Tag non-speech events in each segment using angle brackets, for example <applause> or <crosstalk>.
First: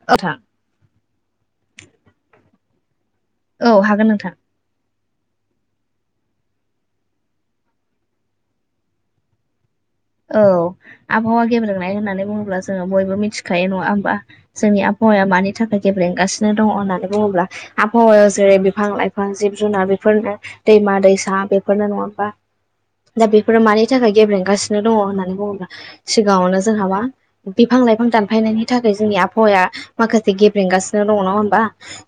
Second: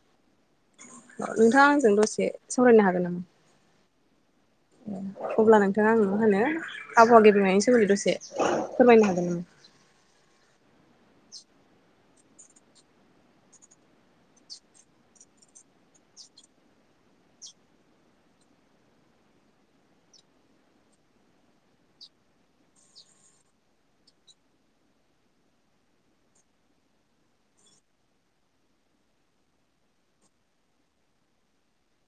<unintelligible> औ नोंथाङा आंजों दसे सावरायनो हागोन नामा औ हागोन नोंथां अब्ला नोंथाङा आं मा होनो आवहावा गेबेनायनि सोमोन्दै दसे फोरमायनो हागोन नामो औ आबहावा गेब्रेनाय होननानै बुङोब्ला जोङो बयबो मिथिखायो नङा होमबा जोंनि आबहावाया मानि थाखाय गेब्लेंगासिनो दङ होननानै बुङोब्ला आबहावायाव जेरै बिफां लाइफां जिब जुनार बेफोरनो दैमा दैसा बेफोरनो नङा होनबा दा बेफोरो मानि थाखाय गेब्लेंगासिनो दङ होननानै बुङोब्ला सिगाङावनो जोंहा मा बिफां लाइफां दानफायनायनि थाखाय जोंनि आबहावाया माखासे गेब्रेंगासिनो दङ नङा होनबा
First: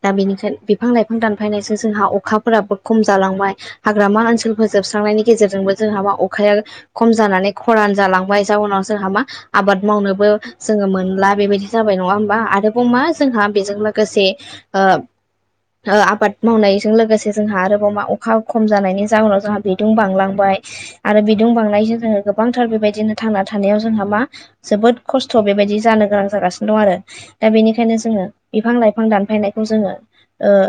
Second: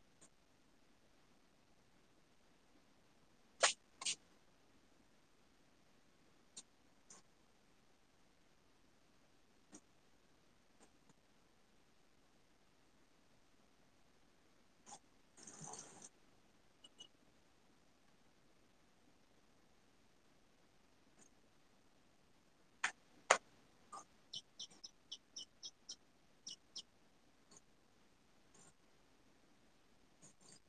दा बेनिखायनो बिफां लाइफां दानफायनायजों जोंहा अखाफोराबो खम जालांबाय हाग्रामा ओनसोलफोर जोबस्रांनायनि गेजेरजोंबो जोंहा मा अखाया खम जानानै खरान जालांबाय जाउनाव जोंहा मा आबाद मावनोबो जोङो मोनला बेबायदि जाबाय नङा होमबा आरोबाव मा जोंहा बेजों लोगोसे ओ आबाद मावनायजों लोगोसे जोंहा आरोबाव मा अखा खम जानायनि जााहनाव जोंहा बिदुं बांलांबाय आरो बिदुं बांनायजों जोङो गोबांथार बेबायदिनो थांना थानायाव जोंहा मा जोबोद खस्थ' बेबायदि जानो गोनां जागासिनो दं आरो दा बेनिखायनो जोङो बिफां लाइफां दानफायनायखौ जोङो ओ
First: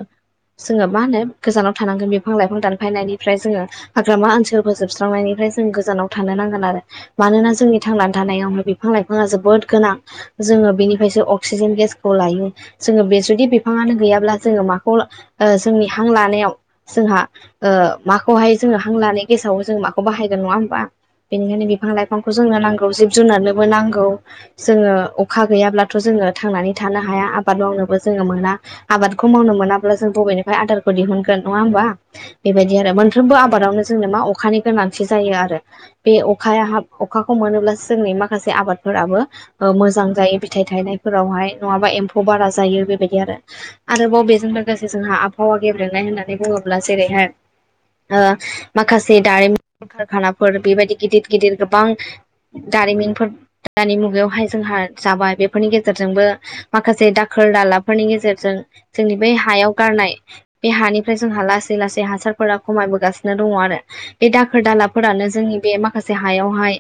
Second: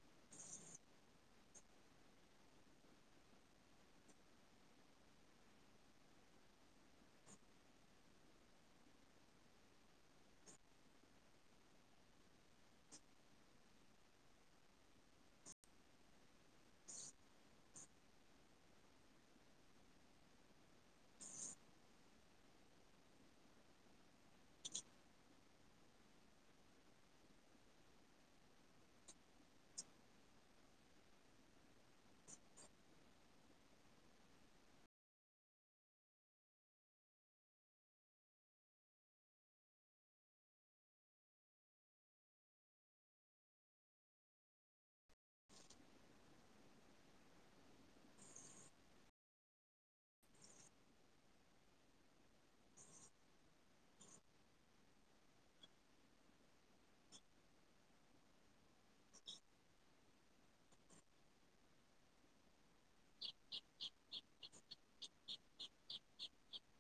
जोङो मा होनो गोजानाव थानांगोन बिफां लाइफां दानफायनायनिफ्राय जोङो हाग्रामा ओनसोलफोर जोबस्रांनायनिफ्राय जों गोजानाव थानो नांगोन आरो मानोना जोंनि थांनानै थानायावहाय बिफां लाइफाङा जोबोद गोनां जोङो बिनिफ्रायसो अक्सिजेन गेसखौ लायो जोङो बे जुदि बिफाङानो गैयाब्ला जोङो माखौ जोंनि हां लानायाव जोंहा ओ माखौहाय जोङो हां लानाय गेसाव जोङो माखौ बाहायगोन नङा होमबा बेनिखायनो बिफां लाइफांखौ जोंनो नांगौ जिब जुनारनोबो नांगौ जोङो अखा गैयाब्लाथ' जोङो थांनानै थानो हाया आबाद मावनोबो जोङो मोना आबादखौ मावनो मोनाब्ला जों बबेनिफ्राय आदारखौ दिहुनगोन नङा होमबा बेबायदि आरो मोनफ्रोमबो आबादावनो जोंनो मा अखानि गोनांथि जायो आरो बे अखाया अखाखौ मोनोब्लासो जोंनि माखासे आबादफोराबो मोजां जायो फिथायाइ थायनायफोरावहाय नङाबा एम्फौ बारा जायो बेबायदि आरो आरोबाव बेजों लोगोसे जोंहा आबहावा गेब्लेनाय होननानै बुङोब्ला जेरैहाय माखासे दारिमिन कारखानाफोर बेबायदि गिदिर गिदिर गोबां दारिमिनफोर दानि मुगायावहाय जोंहा जाबाय बेफोरनि गेजेरजोंबो माखासे दाखोर दालाब फोरनि गेजेरजों जोंनि बै हायाव गारनाय बे हानिफ्राय जोंहा लासै लासै हासार फोरा खमायबोगासिनो दङ आरो बे दाखोर दालाफोरानो जोंनि बे माखासे हायावहाय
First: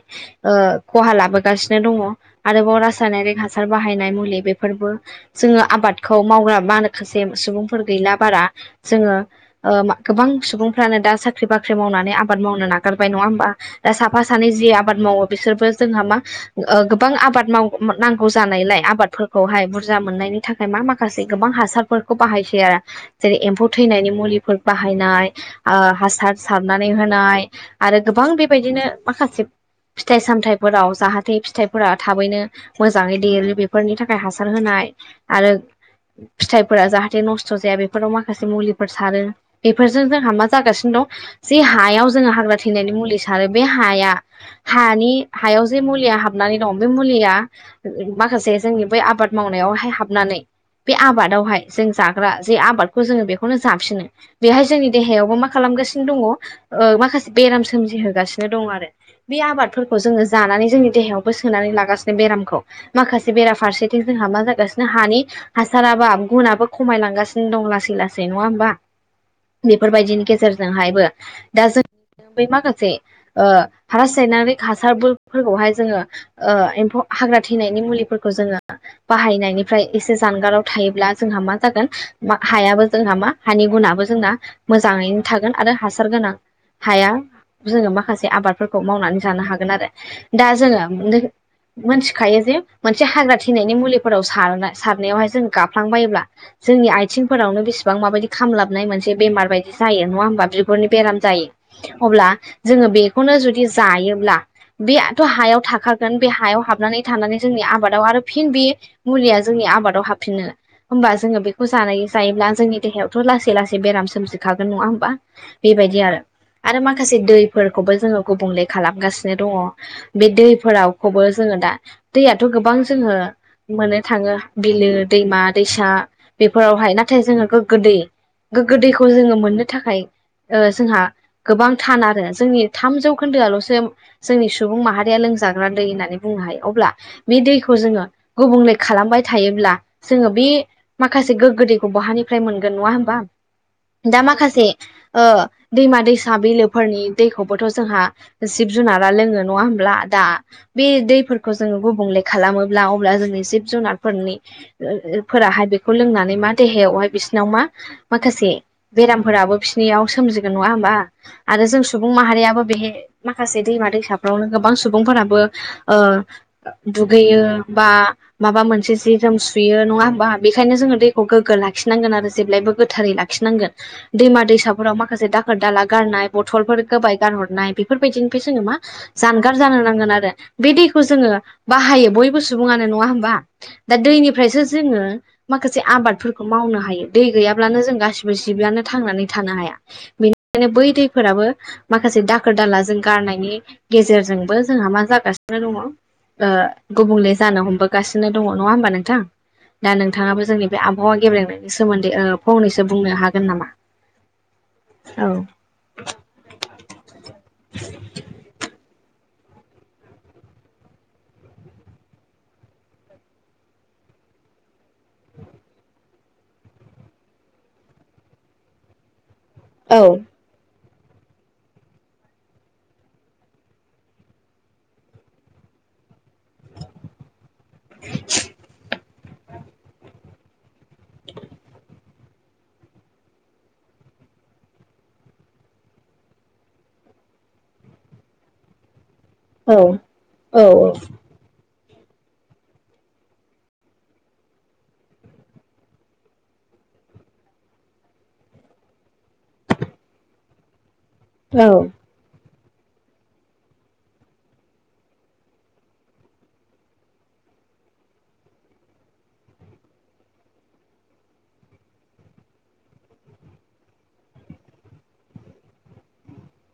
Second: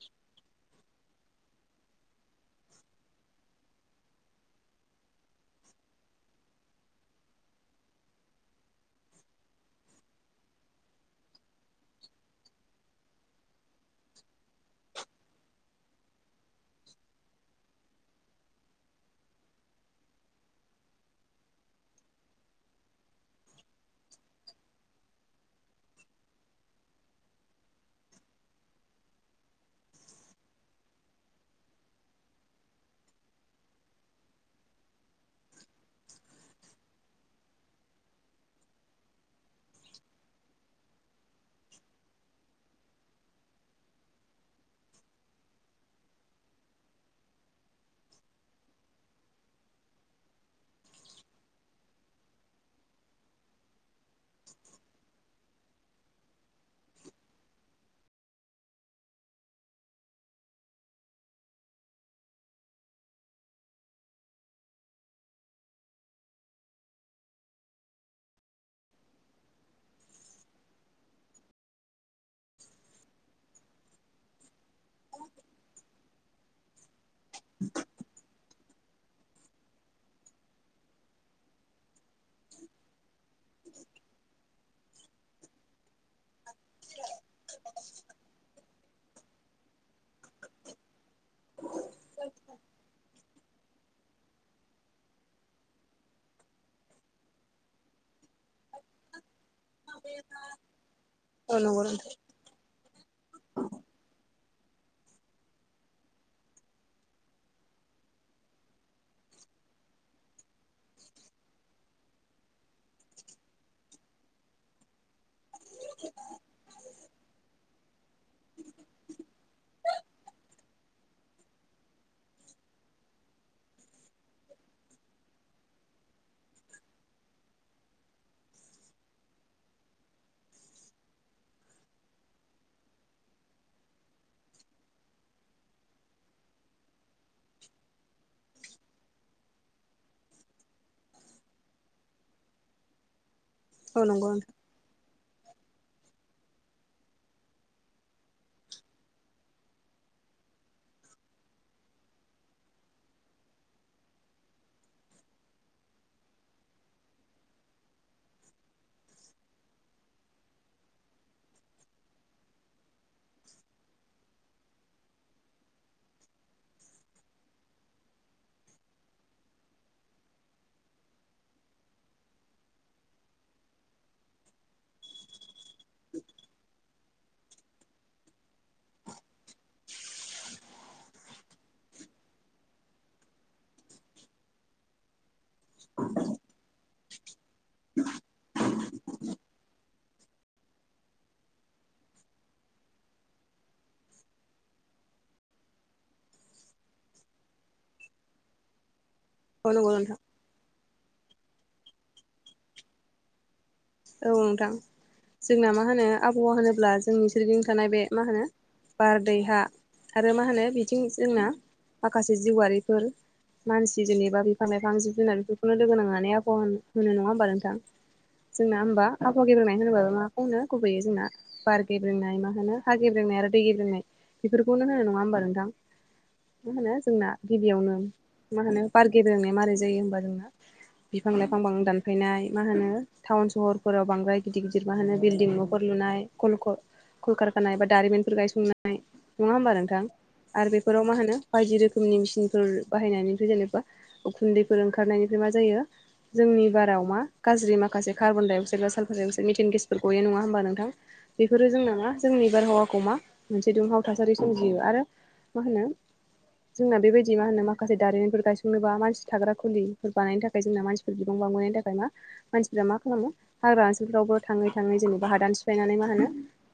खहा लाबोगासिनो दङ आरोबाव रासायनारिक हासार बाहायनाय मुलि बेफोरबो जोङो आबादखौ मावग्रा मााखासे सुबुंफोर गैला बारा जोङो गोबां सुबुंफ्रानो दा साख्रि बाख्रि मावनानै आबाद मावनो नागारबाय नङा होमबा दा साफा सानै जि आबाद मावो बिसोरबो जोंहा मा गोबां आबाद माव नांगौ जानायलाय आबादफोर खौहाय बुरजा मोननायनि थाखाय मा माखासे गोबां हासारफोरखौ बाहायसै जेरै एम्फौ थैनायनि मुलिफोर बाहायनाय हासार सारनानै होनाय आरो गोबां बे बायदिनो माखासे फिथाइ सामथाइफोराव जाहाथे फिथाइ फोर थाबैनो मोजाङै देरो बेफोरनि थाखाय हासार होनाय आरो फिथाइफोरा जाहाथे नस्थ' जाया बे राव माखासे मुलिफोर सारो बेफोरजों जोंहा मा जागासिनो दं ज हायाव जोङो हाग्रा थिनायनि मुलि सारो बे हाया हानि हायाव जे मुलिया हाबनानै दं बे मुलिया माखासे जोंनि बै आबाद मावनायावहाय हाबनानै बे आबादावहाय जों जाग्रा जे आबादखौ जोङो बेखौनो जाफिनो बेहाय जोंनि देहायावबो मा खालामगासिनो दङ माखासे बेराम सोमजिहोगासिनो दङ आरो बे आबादफोरखौ जोङो जानानै जोंनि देहायावबो सोनानै लागासिनो बेरामखौ माखासे बेराफारसेथिं जोंहा मा जागासिनो हानि हासाराबा गुनाबो खमायलांगासिनो दं लासै लासै नङा होमबा बेफोरबायदिनि गेजेरजोंहायबो दा जों बै माखासे रासायनारि हासारफोरखौहाय जोङो एम्फौ हाग्रा थैनायनि मुलिफोरखौ जोङो बाहायनायनिफ्राय एसे जानगाराव थायोब्ला जोंहा मा जागोन हायाबो जोंहा मा हानि गुनाबो जोंना मोजाङैनो थागोन आरो हासार गोनां हाया जोङो माखासे आबादफोरखौ मावनानै जानो हागोन आरो दा जोङो मोनथिखायो जे मोनसे हाग्रा थैनायनि मुलिफोराव सार सारनायावहाय जों गाफ्लांबायोब्ला जोंनि आथिंफोरावनो बेसेबां माबायदि खामलाबनाय मोनसे बेमार बायदि जायो नङा हबा बिगुरनि बेराम औ नंगौ जायो नोंथां अब्ला जोङो बेखौनो जुदि जायोब्ला बेथ' हायाव थाखागोन बे हायाव हाबनानै थानानै जोंनि आबादाव आरो फिन बे मुलिया जोंनि आबादाव हाबफिनो होमबा जोङो बेखौ जानाय जायोब्ला जोंनि देहायावथ' लासै लासै बेराम सोमजिखागोन नङा होमबा बेबायदि आरो आरो माखासे दैफोरखौबो जोङो गुबुंले खालामगासिनो दङ बे दैफोरावखौबो जोङो दा दैयाथ' गोबां जोङो मोननो थाङो बिलो दैमा दैसा बेफोरावहाय नाथाय जोङो गोग्गो दै गोगो दैखौ जोङो मोननो थाखाय जोंहा गोबां थान आरो जोंनि थामजौ खोन्दोआल'सो जोंनि सुबुं माहारिया लोंजाग्रा दै होननानै बुंनो हायो अब्ला बे दैखौ जोङो गुबुंले खालामबाय थायोब्ला जोङो बे माखासे गोग्गोद दैखौ बहानिफ्राय मोनगोन नङा होमबा औ दा नंगौ नोंथां माखासे दैमा दैसा बिलोफोरनि दैखौबोथ' जोंहा जिब जुनारा लोङो नङा होमब्ला दा बे दैफोरखौ जोङो गुबुंले खालामोब्ला अब्ला जोंनि जिब जुनारफोरनि फोराहाय बेखौ लोंनानै मा देहायावहाय बिसिनाव मा माखासे बेरामफोराबो बिसिोरनियाव सोमजिगोन नङा होमबा आरो जों सुबुं माहारियाबो बेह माखासे दैमा दैसाफ्रावनो गोबां सुबुंफोराबो दुगैयो बा माबा मोनसे जि जोम सुयो नङा होमबा बेनिखायनो जोङो दैखौ गोग्गो लाखिनांगोन आरो जेब्लायबो गोथारै लाखि लाखिनांगोन दैमा दैसाफोराव माखासे दाखोर दाला गारनाय बथलफोर होबबाय गारहरनाय बेफोरबायदिनिफ्राय जोङो मा जानगार जानो नांगोन आरो बे दैखौ जोङो बाहायो बयबो सुबुङानो नङा होमबा दा दैनिफ्रायसो जोङो माखासे आबादफोरखौ मावनो हायो दै गैयाब्लानो जों गासिबो जिब्लानो थांनानै थानो हाया बेनिखायनो बै दैफोराबो माखासे दाखोर दाला जों गारनायनि गेजेरजोंबो जोंहा मा जागासिनो दङ गुबुंले जानो हमबोगासिनो दङ नङा होमबा नोंथां औ नंगौ दा नोंथां नोंथाङाबो जोंनि बे आबहावा गेबलेनायनि सोमोन्दै फंनैसो बुंनो हागोन नामा औ नोंथां औ जोंना मा होनो आबहावा होनोब्ला जोंनि सोरगिं थानाय बे मा होनो बारदैहा आरो मा होनो बिथिं जोंना माखासे जिउआारिफोर मानसि जेनेबा बिफां लाइफां जिब जुनार बेफोरखौनो लोगो नांनानै आबहावा होनो नङा होमबा नोंथां जोंना ह होनबा आफहा गबेनाय होनोबाल ना नो गुबैयो जोंना बार गेब्रेंनाय मा होनो हा गेब्रेंनाय आरो दै गेब्रेनाय बेफोरखौनो होनो नङा होमबा नोंथां मा होनो जोंना गिबियावनो मा होनो बारगे बेोंनाय माबोरै जायो होमबा जोंना बिफां लाइफांफां दानफायनाय मा होनो टाउन सहरफोराव बांराय गिदिर गिदिर मा होनो बिल्डिं न'खर लुनायल कलकारखानाय बा दारिमिनफोर गायसंनाय नङा होमबा औ नोंथां औ आरो बेफोराव मा होनो बायदि रोखोमनि मेसििनफोर बाहायनायनिफ्राय जेनेबा उखुन्दैफोर ओंखारनायनिफ्राय मा जायो जोंनि बाराव मा गाज्रि मा माखासेार्बनडाइअक्साइड बाालारडाइक्सड मिटेन गेस ग नङा ह होनब नोंथां औ बेफोर जों नङा जोंनि बारहावाखौ मा मोनसे दुंहाव थासारि सोमजियो आरो मा होनो जोंना बेबायदि मा होनो माखासे दारिमनफोर गायसंनोबा मानसि थाग्रा खुलिफोर बानायनि थाखाय जोंना मानसि बिबांबां गनि थाखाय मा मानसिफ्रा मा खालामो हाग्रा ओनसोलफ्रावबो थाङै थाङै जेनेबा हादान सिफायनानै मा होनो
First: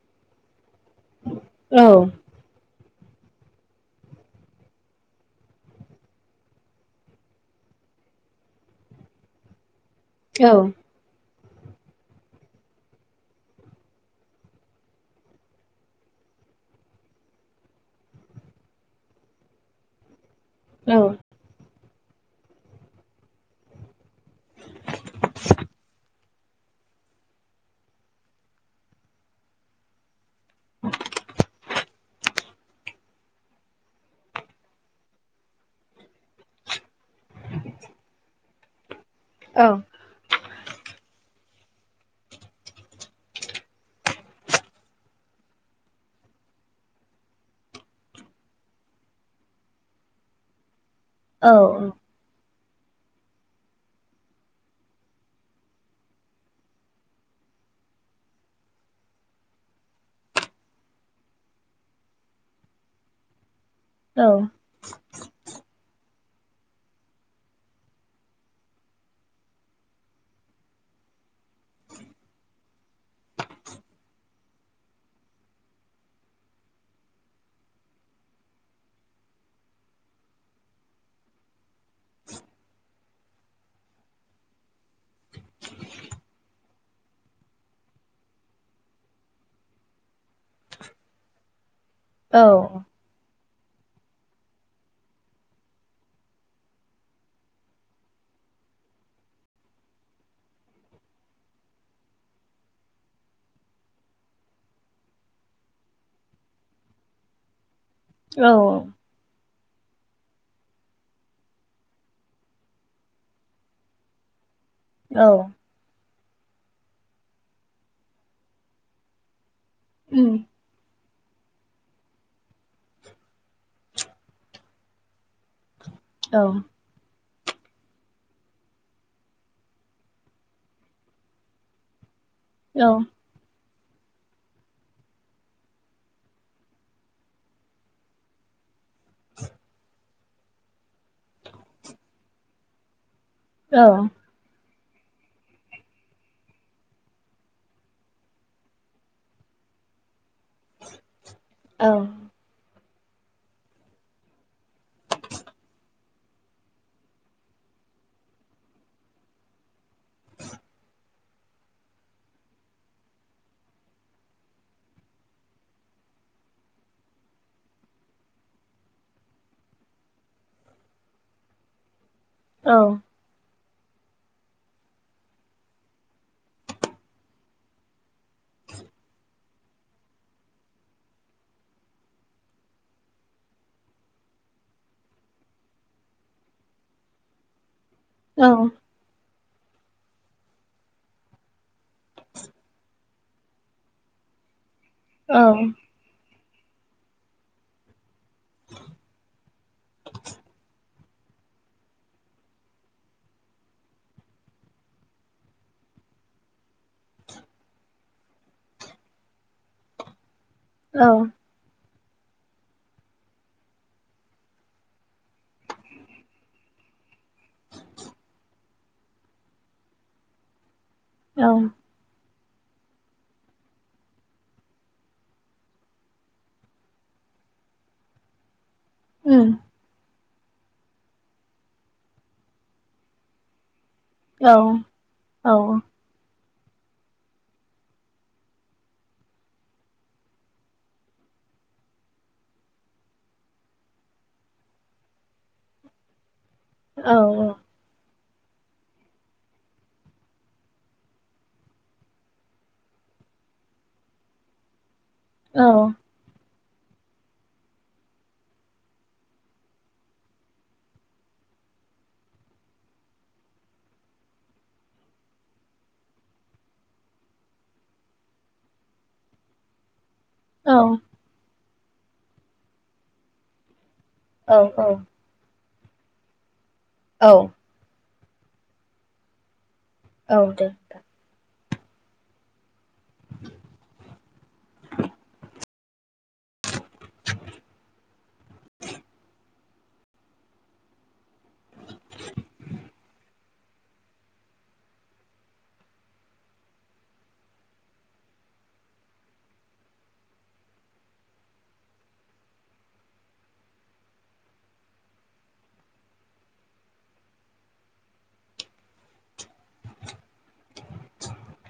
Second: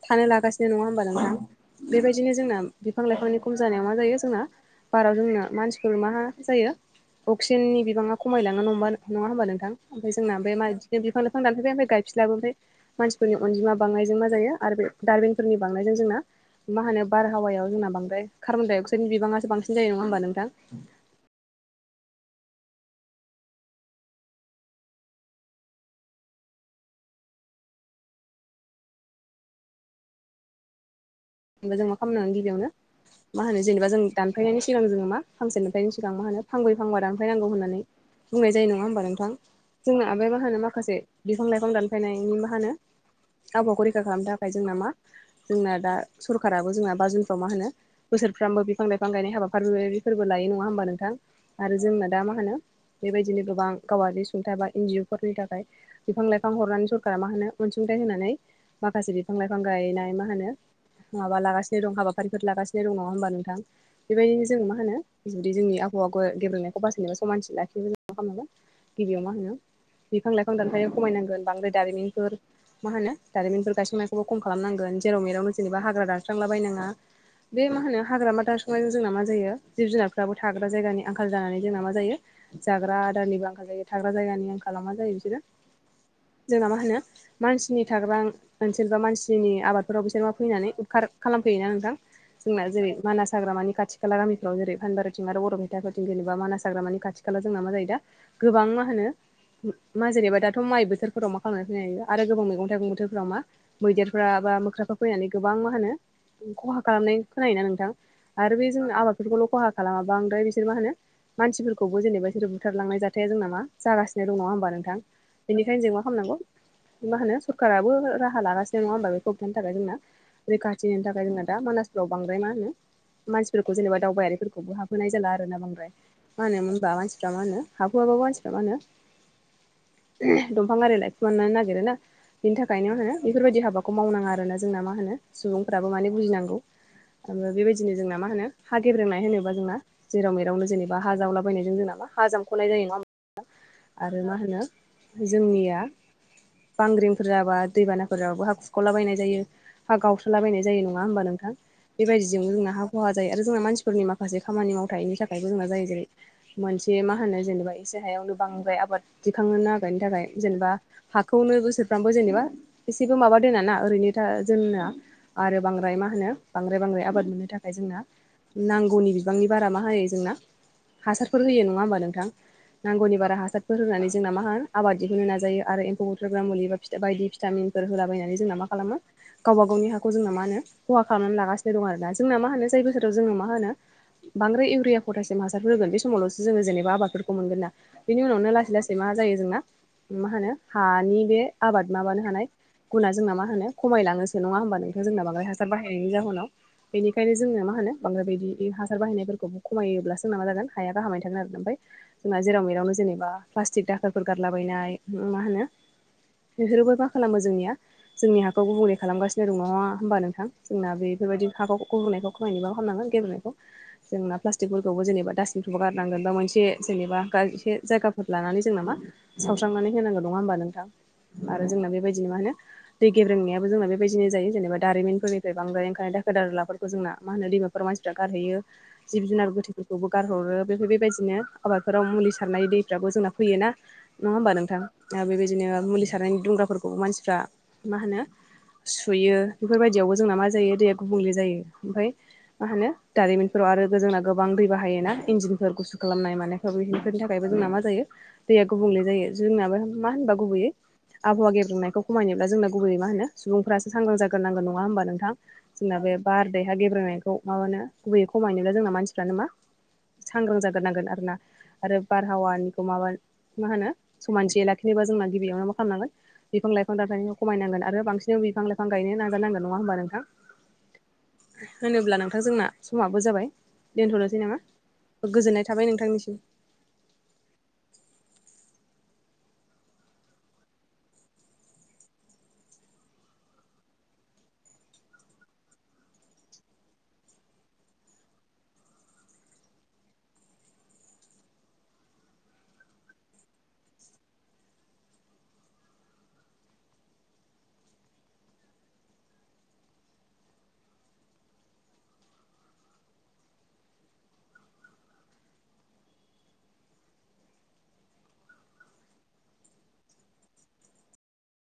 थानो लागासिनो नङा होमबा नोंथां औ बेबायदिनो जोंना बिफां लाइफांनि खम जानायाव मा जायो जोंना बाराव जोंनो मानसिफोर मा जायो अक्सिजेननि बिबाङा खमायलाङोा नङा होमबा नोंथां ओमफ्राय जोंना औ बे म बि बिफां लाां दानै मफ्राय गायफिलाबोोनमथाय मानसिफोरनि अनजिमा बांनायजों मा जायो आरो बे दार्बिनफोरनि बांनायजों जोंना मा होनो बारहावायाव जोंना बांदाय कार्बन डाइ अक्साइडनि बिबाङासो बांसि ज नङा होमबा नोंथां औ <inaudible> <inaudible> हबा जों मा खालामनांगोन गिबियावनो मा होनो जेनेबा जों दानफानायनि सिगां जोङो मा फांसेनिफ्रायनो सिगां मा होनो फांब्रै फांबा दानफायनांगौ होननानै बुंनाय जायो नङा होमबा नोंथां? औ जोंना आबै मा होनो माखासे बिफां-लाइफां दानफायनायनि माहोनो आबहावाखौ रैखा खालामनो थाखाय जोंना मा जोंना दा सरखाराबो जोंना बा जुनफ्राव मा होनो बोसोरफ्रामबो बिफां लाइफां गायनाय हाबाफारि बेफोरबादि‌ फोरबो लायो नङा होमबा नोंथां? आरो जोंना दा माहोनो बेबायदिनो गोबां गावारि सुंथाइ बा एन जि अ फोरनि थाखाय बिफां लाइफां हरनानै सरखारा मा होनो अनसुंथाइ होनानै माखासे बिफां-लाइफां गायनाय मा होनो माबा लागासिनो दं हाबाफारिफोर लागासिनो दं नङा होमबा नोंथां? औ बेबायदिनो जोङो मा होनो जुदि जोंनि आबहावाखौ गेब्रेंनायखौ बासायनोबा समानथि लाखिनोबा जों मा खालाम नांगौ गिबियाव मा होनो बिफां- लाइफां दानफायनाय खमायनांगोन बांद्राय दारिमिनफोर मा होनो दारिमिनफोर गायसंनायखौबो खम खालामनांगोन जेराव मेरावनो जेनेबा हाग्रा दानस्रांला बायनाङा बे मा होनो हाग्रामा दानस्रांनायजों जोंना मा जायो जिब जुनारफ्राबो थाग्रा जायगानि आंखाल जानानै जोंना मा जायो। जाग्रा आदारनिबो आंखाल जायो थाग्रा जायगानि आंखालाव मा जायो बिसोरो जोंना मा होनो मानसिनि थाग्रा ओनसोल बा मानसिनि आबादफोराव बिसोर मा फैनानै उदखार खालामफैयोना नोंथां? औ जोंना जेरै मानास हाग्रामानि खाथि खाला गामिफ्राव जेरै फानबारथिं आरो बर'पेटाफोरथिं जेनेबा मानास हाग्रानि खाथि खाला जोंना मा जायो दा गोबां मा होनो मा जेनेबा दाथ' माइ बोथोरफोराव मा खालामनानै फैनो हायो आरो गोबां मैगं थाइगं बोथोरफोराव मा मैदेरफ्रा बा मोख्राफ्रा फैनानै गोबां मा होनो खहा खालामनाय खोनायोना नोंथां? आरो बे जोंनि आबाद बेफोरखौल' खहा खालामा बांद्राय बिसोर मा होनो मानसिफोरखौबो जेनेबा बिसोरो बुथारलांनाय जाथाय जों नामा जागसिनो दं नङा होनोमबा नोंथां? औ बेनिखायनो जों मा खालामनांगौ मा होनो सरकाराबो राहा लागासिनो नङा होमबा बेखौबथनि थाखाय जोंना उम। रैखाथिनि थाखाय जोङो दा मानासफ्राव बांद्राय मा होनो मानसिफोरखौ जेनेबा दावबायारिफोरखौबो हाबहोनाय जाला आरोना बांद्राय औ मा होनो होनबा मानसि फ्रा मा होनो हाबहोआबाबो मानसिफ्रा मा होनो ओ दंफां आरि लायखुमानो नागिरोना? बिनि औ थाखायनो बेफोरबायदि हाबाखौ मावनाङा आरोना जोंना मा होनो सुबुंफ्राबो माने बुजिनांगौ। ओफ्राय बेबायदिनो जोंना मा होनो हा गेब्रंनाय होनोबा जोंना जेराव मेरावनो जेनेबा हा जावलाबायनाय जों नामा हा जामख'नाय जायो नङा औ आरो मा होनो जोंनिया बांग्रिंफोर जाबा दैबानाफोर जाबाबो हा खुरखावलाबायनाय जायो। हा गावस्राला बायनाय जायो नङा होमबा नोंथां औ बेबायदि जोंनो जोंना हा खहा जायो आरो जोंना मानसिफोरनि माखासे खामानि मावथायनि थाखायबो जोंना जायो। जेरै मोनसे मा होनो जेनेबा एसे हायावनो बांद्राय आबाद दिखांनो नागिरनायनि थाखाय जेनेबा हाखौनो बोसोरफ्रामबो जेनेबा एसेबो माबा दोना ना ओरैनो दा जोंना आरो बांद्राय मा होनो बांद्राय बांद्राय आबाद मोननो थाखाय जोंना नांगौनि बिबांनि बारा मा होयो जोंना हासारफोर होयो नङा होमबा नोंथां? औ नांगौनि बारा हासार फोर होनानै जोंना मा आबाद दिहुननो नाजायो आरो एम्फौ बुथोरग्रा मुलि बा भि बायदि भिटामिनफोर होलाबायनानै जोंना मा खालामो गावबा गावनि हाखौ जोंना मा होनो खहा खालामनानै लागासिनो दं आरोना? जोंना मा होनो जाय बोसोराव जोंङो मा होनो बांद्राय इउरिया, पटासिम हासारफोर होगोन बे समावल'सो जोङो जेनेबा आबादफोरखौ मोनगोन ना बेनि औ उनावनो लासै लासै मा जायो जोंना मा होनो हानि बे आबाद माबानो हानाय गुना जोंना मा होनो खमायलाङोसो नङा होमबा नोंथां? जोंना बांद्राय हासार बाहायनायनि जाहोनाव। बेनिखायनो जोंनो मा होनो बांद्राय बायदि इ हासार बाहायनायफोरखौबो खमायोब्लासो जोंना मा जागोन हाया गाहामै थागोन आरो ओमफाय जोंना जेराव मेरावनो जेनेबा प्लास्टिक दाखोरफोर गारलाबायनाय मा होनो बेफोरबो मा खालामो जोंनिया जोंनि हा खौ गुबुंले खालामगासिनो दङ नङा होमबा नोंथां? जोंना बेफोरबायदि हाखौ गुब्रुंनायखौ खमायनोबा मा खालाम नांगोन गेब्रेंनायखौ जोंना प्लास्टिकफोरखौबो जेनेबा डास्बिनावबो गारनांगोन बा मोनसे जेनेबा एसे जायगाफोर लानानै जोंना मा सावस्रांनानै होनांगौ नङा होमबा नोंथां आरो जोंना बेबायदिनो मा होनो गब्रेंनायाबो जोंना बेबायदिनो जायो जेनेबाारिमिननिफ्रायांद्राय ओंखारनाय दाखो दारलाफोरखौ जोंना मा होनो दैमा मानसिफ्रा गारहैयो जिब जुनार गोथै बेखौबो गारहरो बेमफ्राय बेबायदिनो आबादफोराव मुलि सारनाय दैफ्राबो जोंना फैयोना नङा होमबा नोंथां बेबायदिनो मुलि सारनायनि दुंग्राफोरखौ मानसिफ्रा मा होनो सुयो बेफोरबायदियावबो जोंना मा जायो दैया गुबुंले जायो ओमफाय मा होनो दारिमिनफोराव आरो गो जोंना गोबां दै बाहायोना इन्जनफोर गुसु खालामनाय माने मफोरनि थाखायबो जोंना मा जायो। दैया गुबुंले जायो जोंनाबो मा होनबा गुबैयै आबहावा गेब्रुंनायखौ खमायनोब्ला जोंना गुबैयै मा होनो सुबुंफ्रासो सांग्रां जाग्रोनांगोन नङा होनोमबा नोंथां जोंना बे बाारदैहा गेब्रेनायखौ माबानो गुबैयै खमायनोल जोंना मानसिफ्रानो मा सांग्रां जाग्रोनांगोन आरोना। आरो बारहावानिखौ माबा मा होनो समान ज लाखिनोबा जोंना गिबियावनो मा खालामनांगोन बिफां लाइफां दथायनायखौ खमायनांगोन आरो बांसिन बिफां लाफां गायनो नाजारानांगोन नङा होमबा नोंथां? औ। होनोब्ला नोंथां जोंना समाबो जाबाय दोनथ'नोसै नामा? गोजोन्नाय थाबाय नोंथांनिसिम। औ। औ दे। <inaudible>